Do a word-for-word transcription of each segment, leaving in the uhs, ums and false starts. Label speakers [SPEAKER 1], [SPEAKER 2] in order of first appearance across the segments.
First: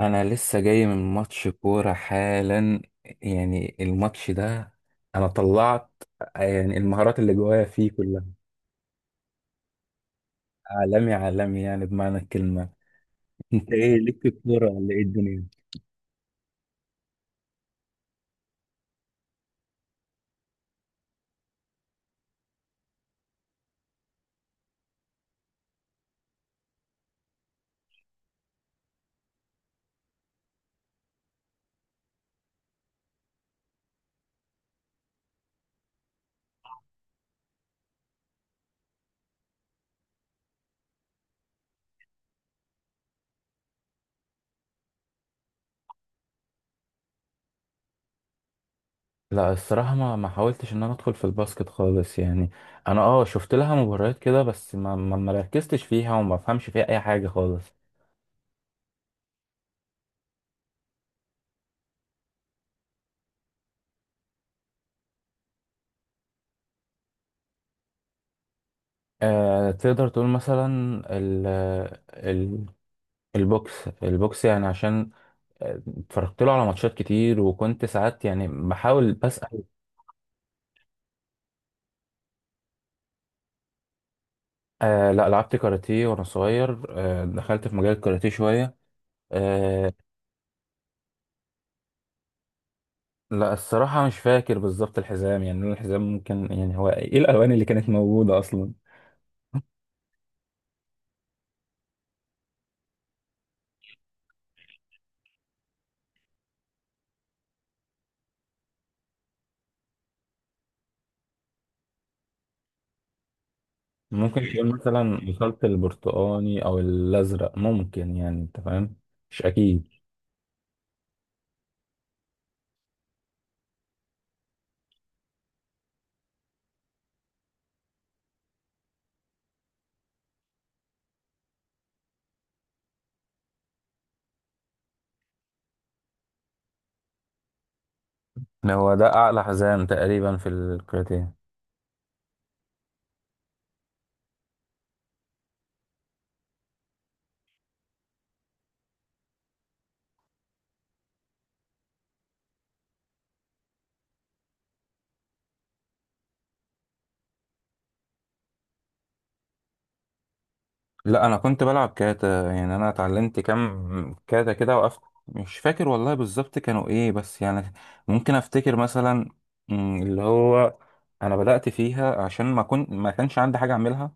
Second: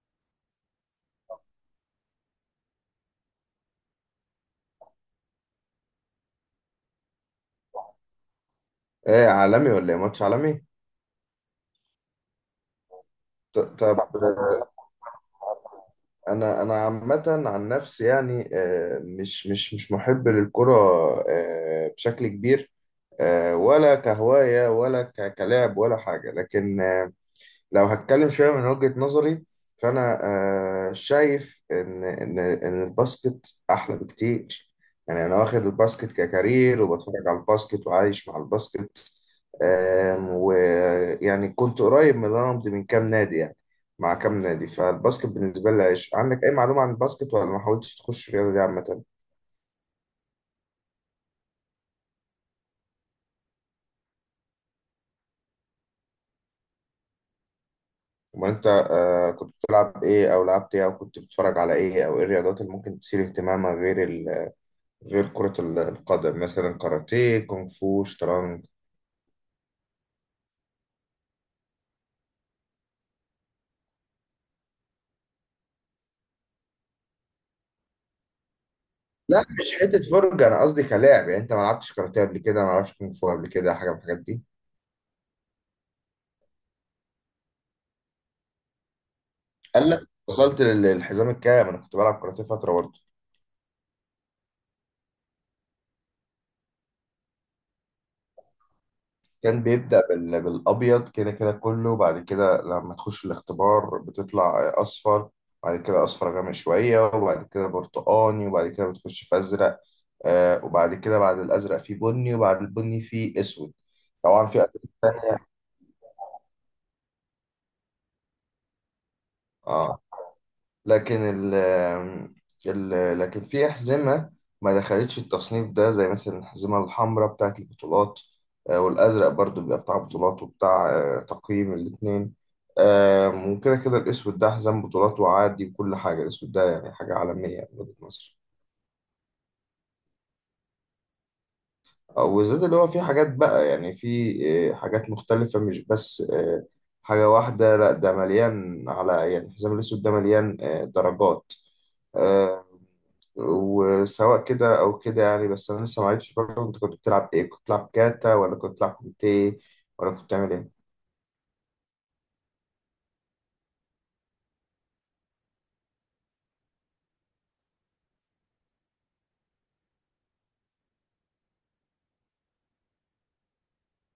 [SPEAKER 1] انا لسه جاي من ماتش كوره حالا. يعني الماتش ده انا طلعت، يعني المهارات اللي جوايا فيه كلها.
[SPEAKER 2] ايه عالمي ولا ايه ماتش عالمي؟
[SPEAKER 1] عالمي عالمي، يعني بمعنى الكلمه.
[SPEAKER 2] ط-
[SPEAKER 1] انت ايه
[SPEAKER 2] طب
[SPEAKER 1] ليك في
[SPEAKER 2] آه،
[SPEAKER 1] الكوره ولا ايه الدنيا؟
[SPEAKER 2] انا انا عامه عن نفسي يعني، آه، مش مش مش محب للكره آه، بشكل كبير. آه، ولا كهوايه ولا ك- كلاعب ولا حاجه، لكن لو هتكلم شوية من وجهة نظري، فأنا آه، شايف إن إن إن الباسكت أحلى بكتير. يعني أنا واخد الباسكت ككارير وبتفرج على الباسكت وعايش مع الباسكت. آم، ويعني كنت قريب من الرمض من كام نادي، يعني مع كام نادي. فالباسكت بالنسبة لي عايش. عندك أي معلومة عن الباسكت ولا ما حاولتش تخش الرياضة دي عامة؟
[SPEAKER 1] لا الصراحه ما ما حاولتش ان انا ادخل في الباسكت خالص يعني. انا اه شفت لها مباريات كده، بس ما ما ما ركزتش فيها وما فهمش فيها اي حاجه خالص.
[SPEAKER 2] أمال أنت آه، كنت بتلعب إيه أو لعبت إيه أو كنت بتتفرج على إيه، أو إيه الرياضات اللي ممكن تثير اهتمامك غير غير كرة ال- القدم؟ مثلا كاراتيه، كونغ فو، شطرنج.
[SPEAKER 1] آه، تقدر تقول مثلا ال ال البوكس البوكس، يعني عشان اتفرجت له على ماتشات كتير، وكنت ساعات يعني بحاول
[SPEAKER 2] لا لا،
[SPEAKER 1] بسأل.
[SPEAKER 2] مش حتة فرجة، أنا قصدي كلاعب. يعني أنت ما لعبتش كاراتيه قبل كده، ما لعبتش كونغ فو قبل كده، حاجة من الحاجات دي؟
[SPEAKER 1] آه لا، لعبت كاراتيه وانا صغير، آه دخلت في مجال الكاراتيه شوية.
[SPEAKER 2] قال
[SPEAKER 1] آه
[SPEAKER 2] لك، وصلت لل- للحزام الكام؟ أنا كنت بلعب كاراتيه فترة برضه.
[SPEAKER 1] لا الصراحة مش فاكر بالظبط الحزام، يعني لون الحزام ممكن، يعني هو ايه الالوان اللي كانت موجودة اصلا؟
[SPEAKER 2] كان بيبدأ بال- بالأبيض كده، كده كله بعد كده لما تخش الاختبار بتطلع أصفر، بعد كده أصفر غامق شوية، وبعد كده برتقاني، وبعد كده بتخش في أزرق. آه، وبعد كده بعد الأزرق في بني، وبعد البني في أسود.
[SPEAKER 1] ممكن
[SPEAKER 2] طبعا في ألوان
[SPEAKER 1] تقول مثلا وصلت البرتقاني او الازرق، ممكن، يعني انت فاهم. مش اكيد.
[SPEAKER 2] تانية، لكن ال ال لكن في أحزمة ما دخلتش التصنيف ده، زي مثلا الأحزمة الحمراء بتاعة البطولات. آه، والأزرق برضو بيبقى بتاع بطولات وبتاع آه، تقييم الاتنين. آم، وكده كده الأسود ده حزام بطولات وعادي وكل حاجة. الأسود ده يعني حاجة عالمية من وجهة نظري.
[SPEAKER 1] هو ده اعلى حزام تقريبا في الكاراتيه.
[SPEAKER 2] وزاد اللي هو في حاجات بقى، يعني في آه، حاجات مختلفة، مش بس آه، حاجة واحدة. لا، ده مليان، على يعني الحزام الأسود ده مليان آه، درجات. آه، وسواء كده أو كده يعني. بس أنا لسه معرفتش برضه، أنت كنت بتلعب إيه؟ كنت بتلعب كاتا، ولا كنت بتلعب كوميتيه، ولا كنت بتعمل إيه؟
[SPEAKER 1] لا انا كنت بلعب كاتا، يعني انا اتعلمت كام كاتا كده وقفت. مش فاكر والله بالظبط كانوا ايه، بس يعني ممكن افتكر مثلا، مم، اللي هو انا بدأت فيها عشان ما كنت، ما كانش عندي حاجة اعملها.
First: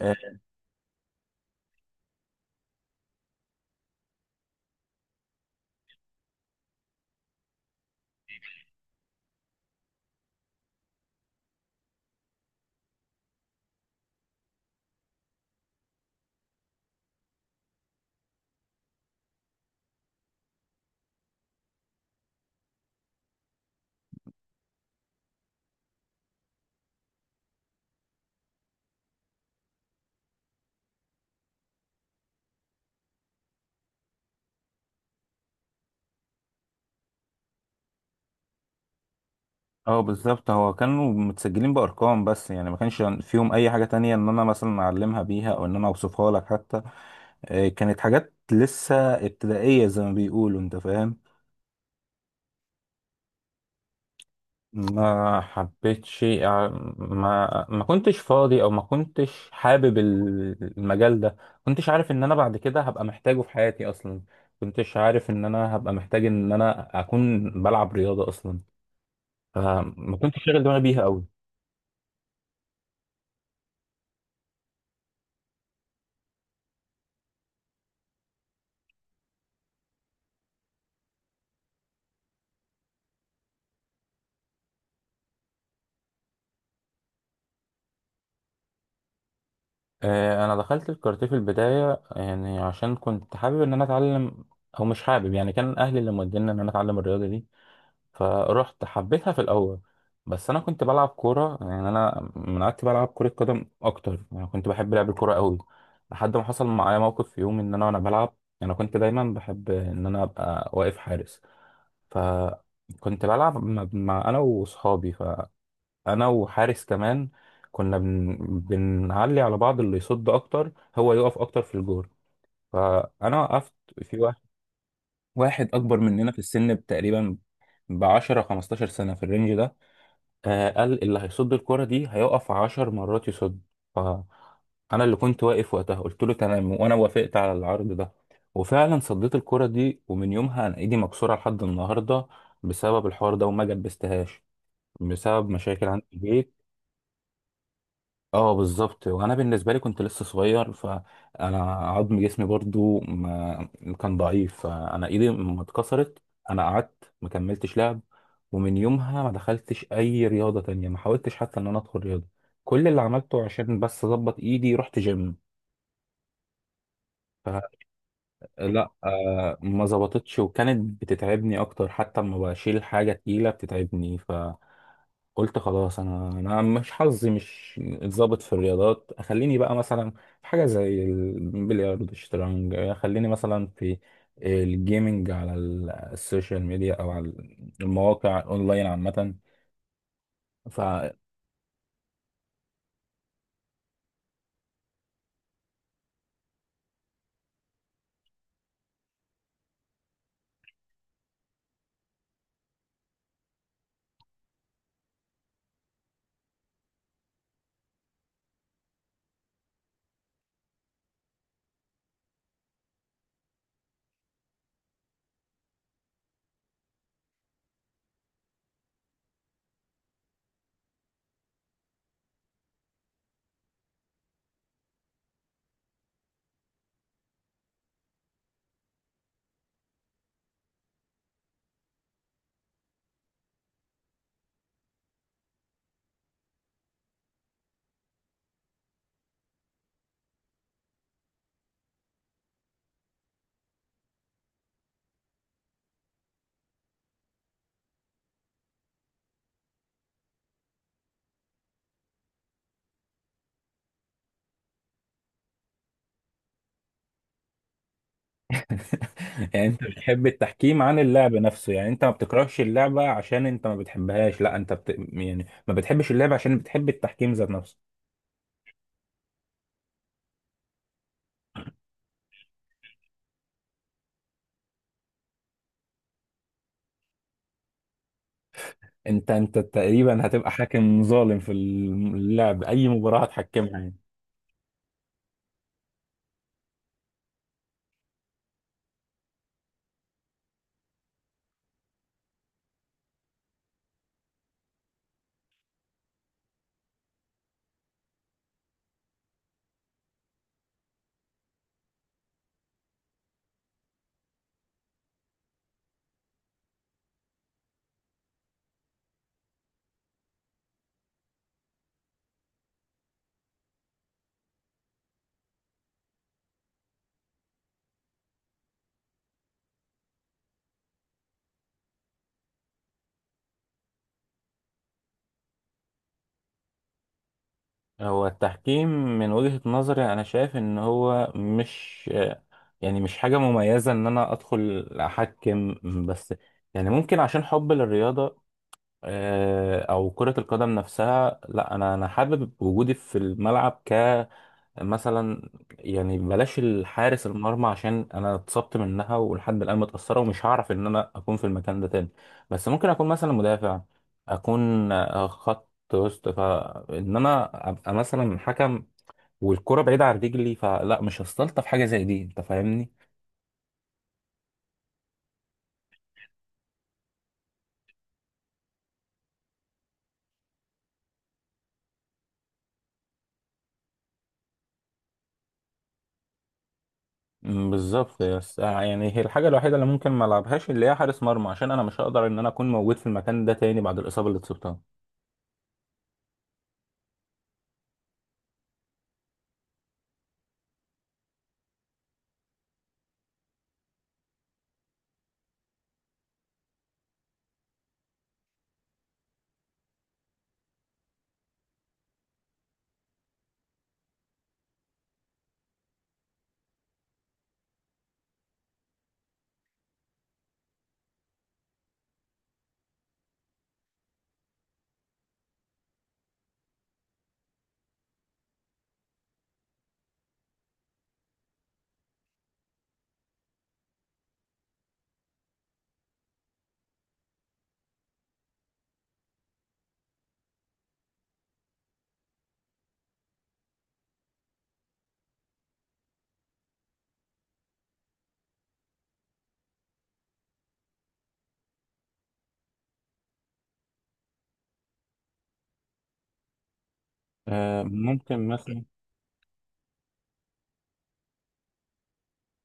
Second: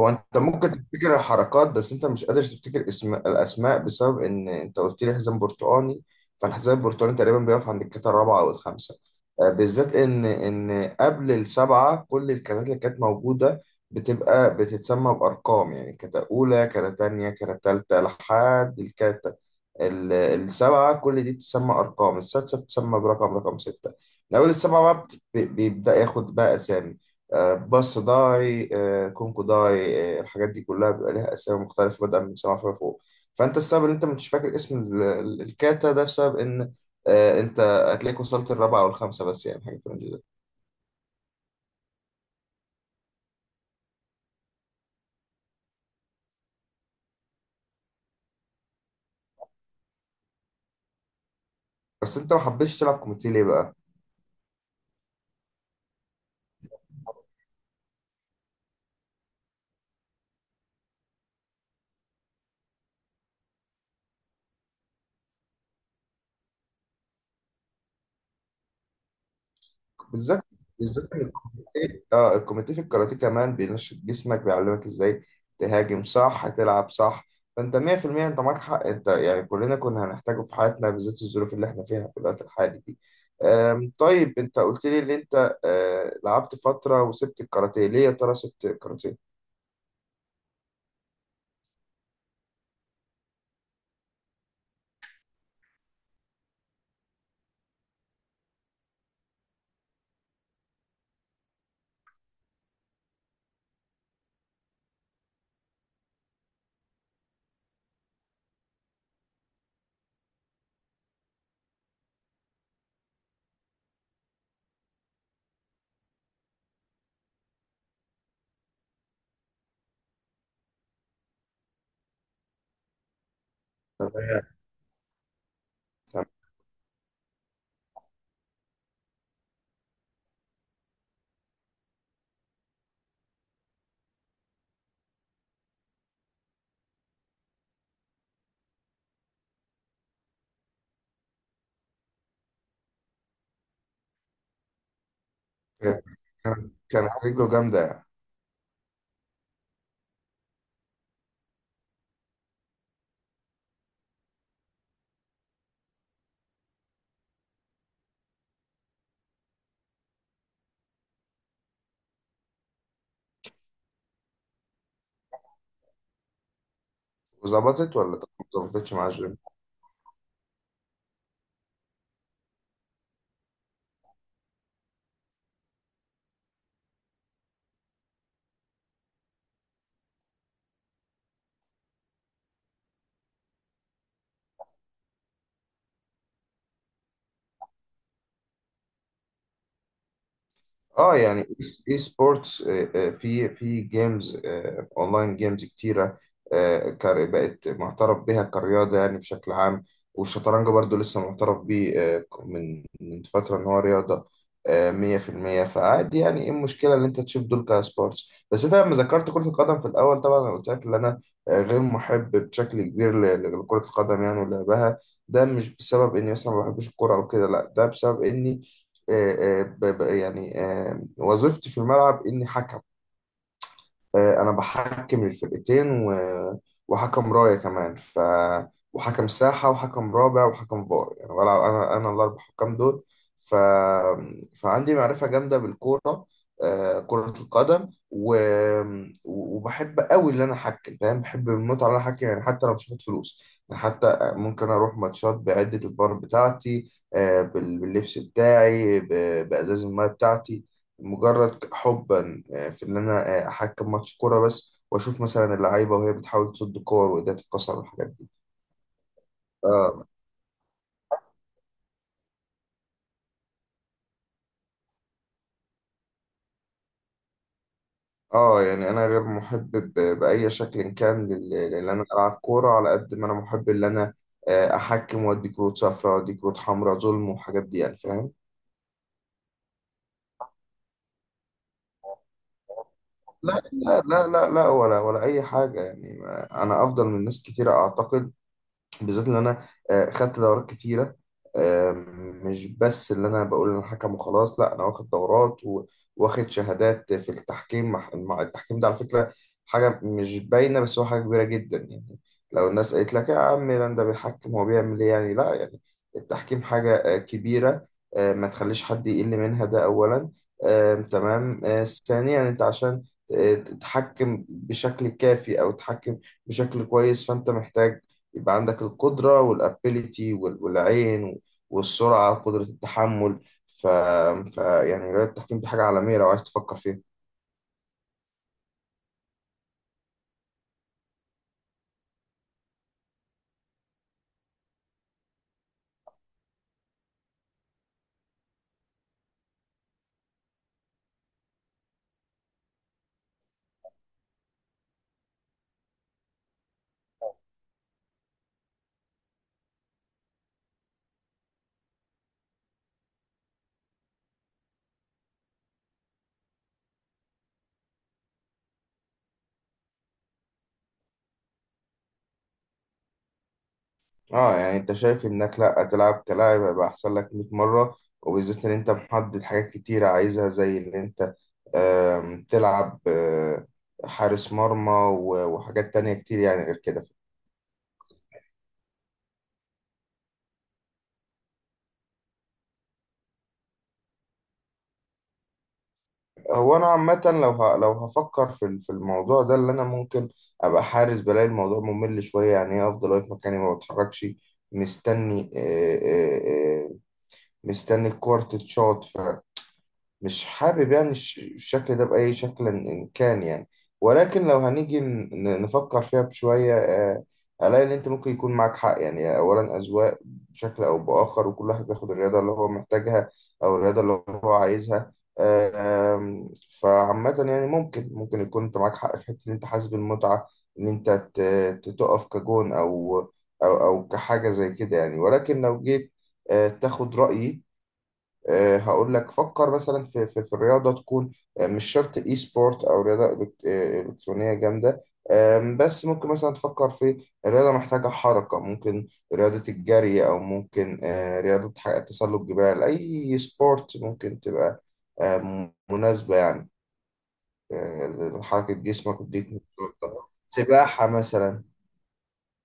[SPEAKER 2] هو انت
[SPEAKER 1] اه.
[SPEAKER 2] ممكن تفتكر الحركات، بس انت مش قادر تفتكر اسم الاسماء، بسبب ان انت قلت لي حزام برتقاني. فالحزام البرتقاني تقريبا بيقف عند الكتله الرابعه او الخامسه. آه، بالذات ان ان قبل السبعه كل الكتات اللي كانت موجوده بتبقى بتتسمى بارقام. يعني كتة اولى، كتة تانية، كتة تالتة، لحد الكتة ال- السبعة. كل دي بتسمى أرقام، السادسة بتسمى برقم رقم ستة. من أول السبعة بقى بت- ب- بيبدأ ياخد بقى أسامي. آه، باص داي، آه، كونكو داي، آه، الحاجات دي كلها بيبقى ليها أسامي مختلفة، بدءا من السبعة فيما فوق. فأنت السبب إن أنت مش فاكر اسم ال- ال- الكاتا ده، بسبب إن آه، أنت هتلاقيك وصلت الرابعة أو الخامسة، بس يعني حاجة في
[SPEAKER 1] آه،
[SPEAKER 2] الرينج ده.
[SPEAKER 1] بالظبط هو كانوا متسجلين بارقام، بس يعني ما كانش فيهم اي حاجة تانية ان انا مثلا اعلمها بيها او ان انا اوصفها لك حتى. آه، كانت حاجات لسه ابتدائية زي ما بيقولوا، انت فاهم.
[SPEAKER 2] بس أنت ما حبيتش تلعب كوميتي ليه بقى؟
[SPEAKER 1] ما حبيتش، آه، ما ما كنتش فاضي، او ما كنتش حابب ال- المجال ده. ما كنتش عارف ان انا بعد كده هبقى محتاجه في حياتي اصلا. ما كنتش عارف ان انا هبقى محتاج ان انا اكون بلعب رياضة اصلا. فما
[SPEAKER 2] بالذات
[SPEAKER 1] كنتش شاغل دماغي بيها
[SPEAKER 2] بالذات ان
[SPEAKER 1] قوي.
[SPEAKER 2] الكوميتيه، اه الكوميتيه في الكاراتيه كمان، بينشط جسمك، بيعلمك ازاي تهاجم صح، تلعب صح. فانت مية في المية انت معاك حق. انت يعني كلنا كنا هنحتاجه في حياتنا، بالذات الظروف اللي احنا فيها في الوقت الحالي دي. آم، طيب انت قلت لي ان انت آه، لعبت فتره وسبت الكاراتيه. ليه يا ترى سبت الكاراتيه؟
[SPEAKER 1] آه، انا دخلت الكاراتيه في البداية يعني عشان كنت حابب ان انا اتعلم، او مش حابب يعني، كان اهلي اللي موديني ان انا اتعلم الرياضة دي. فرحت حبيتها في الاول، بس انا كنت بلعب كوره. يعني انا من قعدت بلعب كره قدم اكتر، يعني كنت بحب لعب الكوره قوي لحد ما حصل معايا موقف في يوم ان انا وانا بلعب. انا كنت دايما بحب ان انا ابقى واقف حارس، فكنت بلعب مع، مع انا واصحابي، فانا وحارس كمان كنا بن... بنعلي على بعض اللي يصد اكتر هو يقف اكتر في الجول. فانا وقفت في واحد،
[SPEAKER 2] تمام.
[SPEAKER 1] واحد اكبر مننا في
[SPEAKER 2] تمام.
[SPEAKER 1] السن تقريبا ب عشرة لخمستاشر سنه في الرينج ده. آه قال اللي هيصد الكرة دي هيقف عشر مرات يصد. ف أنا اللي كنت واقف وقتها، قلت له تمام وأنا وافقت على العرض ده. وفعلا صديت الكرة دي، ومن يومها أنا إيدي مكسورة لحد النهاردة بسبب الحوار ده، وما جبستهاش بسبب مشاكل عندي في البيت.
[SPEAKER 2] كانت كانت رجله جامده يعني.
[SPEAKER 1] اه بالظبط، وانا بالنسبه لي كنت لسه صغير، فانا عظم جسمي برضو ما كان ضعيف، فانا ايدي ما اتكسرت. انا قعدت ما كملتش لعب، ومن يومها ما دخلتش اي رياضه تانية، ما حاولتش حتى ان انا ادخل رياضه. كل اللي عملته عشان بس اظبط ايدي رحت جيم.
[SPEAKER 2] وظبطت ولا ما
[SPEAKER 1] لا
[SPEAKER 2] ظبطتش مع الجيم؟
[SPEAKER 1] آه ما ظبطتش، وكانت بتتعبني اكتر، حتى لما بشيل حاجه تقيله بتتعبني. فقلت خلاص، انا انا مش حظي مش اتظبط في الرياضات. خليني بقى مثلا في حاجه زي البلياردو الشطرنج، خليني مثلا في الجيمنج على ال- السوشيال ميديا، او على المواقع اونلاين عامه.
[SPEAKER 2] اه يعني اي سبورتس، في في جيمز اونلاين، جيمز كتيره. آه، كار- بقت معترف بها كرياضه يعني بشكل عام، والشطرنج برضو لسه معترف بيه آه، من من فتره ان هو رياضه. آه، مية في المية. فعادي يعني، ايه المشكله ان انت تشوف دول كسبورتس؟ بس انت لما ذكرت كره القدم في الاول، طبعا انا قلت لك ان انا آه، غير محب بشكل كبير ل- لكره القدم يعني ولعبها. ده مش بسبب اني مثلا ما بحبش الكوره او كده، لا ده بسبب اني آه، آه، ب- ب- يعني آه، وظيفتي في الملعب اني حكم. آه، انا بحكم للفرقتين، و... وحكم رايه كمان، ف وحكم ساحه، وحكم رابع، وحكم فار، يعني ولا انا انا الاربع حكام دول. ف فعندي معرفه جامده بالكوره، آه، كره القدم، و... وبحب قوي ان انا احكم. فاهم، بحب المتعه ان انا احكم، يعني حتى لو مش هاخد فلوس. يعني حتى ممكن اروح ماتشات بعده البار بتاعتي، آه، بال- باللبس بتاعي، ب- بازاز المايه بتاعتي، مجرد حبا آه، في ان انا آه، احكم ماتش كوره بس، واشوف مثلا اللعيبه وهي بتحاول تصد كور وايديها تتكسر والحاجات دي.
[SPEAKER 1] يعني انت
[SPEAKER 2] اه.
[SPEAKER 1] بتحب التحكيم عن اللعب نفسه؟ يعني انت ما بتكرهش اللعبة عشان انت ما بتحبهاش، لا انت بت... يعني ما بتحبش اللعبة عشان بتحب التحكيم ذات نفسه.
[SPEAKER 2] اه يعني انا غير محب ب- باي شكل كان لل- لان انا العب كوره، على قد ما انا محب ان انا آه، احكم وادي كروت صفراء وادي كروت حمراء، ظلم والحاجات دي يعني، فاهم.
[SPEAKER 1] انت انت تقريبا هتبقى حاكم ظالم في اللعب اي مباراة
[SPEAKER 2] لا
[SPEAKER 1] هتحكمها يعني.
[SPEAKER 2] لا لا لا لا، ولا ولا اي حاجه يعني. آه، انا افضل من ناس كتيره اعتقد، بالذات اللي انا آه، خدت دورات كتيره. آه، مش بس اللي انا بقول انا حكم وخلاص، لا، انا واخد دورات و- واخد شهادات في التحكيم مع مع- التحكيم ده على فكره حاجه مش باينه، بس هو حاجه كبيره جدا يعني. لو الناس قالت لك يا عم لان ده بيحكم، هو بيعمل ايه يعني؟ لا، يعني التحكيم حاجه آه، كبيره، آه، ما تخليش حد يقل منها، ده اولا. آه، تمام. آه، ثانيا، انت عشان آه، تتحكم بشكل كافي او تتحكم بشكل كويس، فانت محتاج يبقى عندك القدرة والابيليتي والعين والسرعة وقدرة التحمل. ف... ف يعني رياضة التحكيم دي حاجة عالمية لو عايز تفكر فيها.
[SPEAKER 1] هو التحكيم من وجهة نظري انا شايف ان هو مش، يعني مش حاجة مميزة ان انا ادخل احكم، بس يعني ممكن عشان حب للرياضة، آه، او كرة القدم نفسها. لا انا انا حابب وجودي في الملعب كمثلا، يعني بلاش الحارس المرمى عشان انا اتصبت منها ولحد الان متأثرة، ومش هعرف ان انا اكون في المكان ده تاني. بس ممكن اكون مثلا مدافع، اكون آه، خط وسط، فان انا ابقى مثلا حكم والكرة بعيدة عن رجلي. فلا مش هستلطف حاجة زي دي، انت فاهمني.
[SPEAKER 2] اه يعني انت شايف انك لا تلعب كلاعب هيبقى احسن لك مية مرة، وبالذات ان انت محدد حاجات كتيرة عايزها، زي ان انت آم، تلعب آه، حارس مرمى و- وحاجات تانية كتير يعني غير كده.
[SPEAKER 1] مم، بالظبط، بس آه، يعني هي الحاجه الوحيده اللي ممكن ما العبهاش اللي هي حارس مرمى، عشان انا مش هقدر ان انا اكون موجود في المكان ده تاني بعد الاصابه اللي اتصبتها.
[SPEAKER 2] هو انا عامه لو ه... لو هفكر في ال- في الموضوع ده، اللي انا ممكن ابقى حارس، بلاقي الموضوع ممل شويه يعني. ايه، افضل واقف مكاني ما بتحركش، مستني آه، آه، آه، مستني الكورة تتشاط. مش حابب يعني الش- الشكل ده بأي شكل إن إن كان يعني. ولكن لو هنيجي ن- ن- نفكر فيها بشوية، آه، ألاقي إن أنت ممكن يكون معاك حق يعني. أولا أذواق، بشكل أو بآخر وكل واحد بياخد الرياضة اللي هو محتاجها أو الرياضة اللي هو عايزها. آم، فعامة يعني ممكن ممكن يكون أنت معاك حق في حتة إن أنت حاسس بالمتعة إن أنت ت- ت- تقف كجون أو أو أو كحاجة زي كده يعني. ولكن لو جيت آه، تاخد رأيي، آه، هقول لك فكر مثلا في في, في الرياضه، تكون آه، مش شرط اي سبورت او رياضه إلكت- آه، الكترونيه جامده. آم، بس ممكن مثلا تفكر في رياضه محتاجه حركه، ممكن رياضه الجري، او ممكن آه، رياضه ح- تسلق جبال، اي سبورت ممكن تبقى آه، مناسبه يعني
[SPEAKER 1] آه،
[SPEAKER 2] آه،
[SPEAKER 1] ممكن
[SPEAKER 2] لحركه
[SPEAKER 1] مثلا،
[SPEAKER 2] جسمك وتديك نشاط. سباحه مثلا.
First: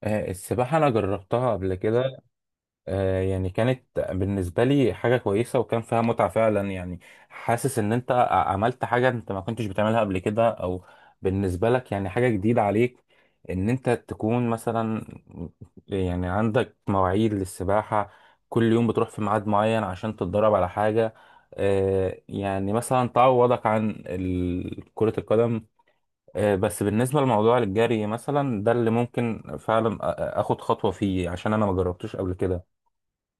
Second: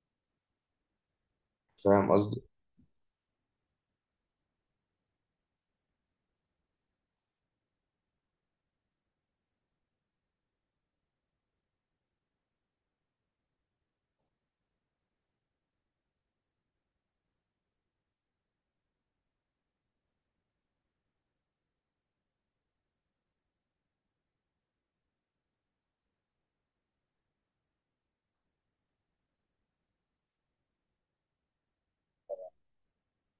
[SPEAKER 1] آه، السباحه انا جربتها قبل
[SPEAKER 2] فاهم
[SPEAKER 1] كده.
[SPEAKER 2] قصدي.
[SPEAKER 1] آه، يعني كانت بالنسبة لي حاجة كويسة وكان فيها متعة فعلا، يعني حاسس ان انت ع- عملت حاجة انت ما كنتش بتعملها قبل كده، او بالنسبة لك يعني حاجة جديدة عليك، ان انت تكون مثلا، يعني عندك مواعيد للسباحة، كل يوم بتروح في ميعاد معين عشان تتدرب على حاجة. آه، يعني مثلا تعوضك عن ال- كرة القدم. آه، بس بالنسبة لموضوع الجري مثلا ده اللي ممكن فعلا أ- أ- اخد خطوة فيه، عشان انا ما جربتوش قبل كده.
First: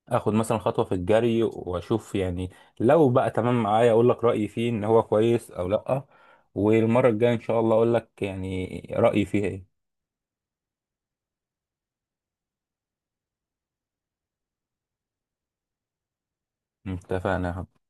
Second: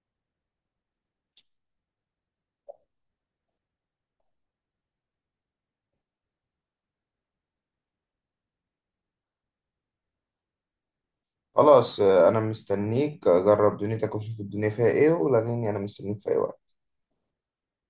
[SPEAKER 1] اخد مثلا خطوه في الجري واشوف يعني. لو بقى تمام معايا اقول لك رايي فيه ان هو كويس او لا، والمره الجايه ان شاء الله اقول لك يعني رايي فيه ايه.
[SPEAKER 2] خلاص آه، انا مستنيك، جرب دنيتك وشوف الدنيا فيها ايه ولغيني، انا مستنيك في اي وقت.
[SPEAKER 1] اتفقنا يا حبيبي.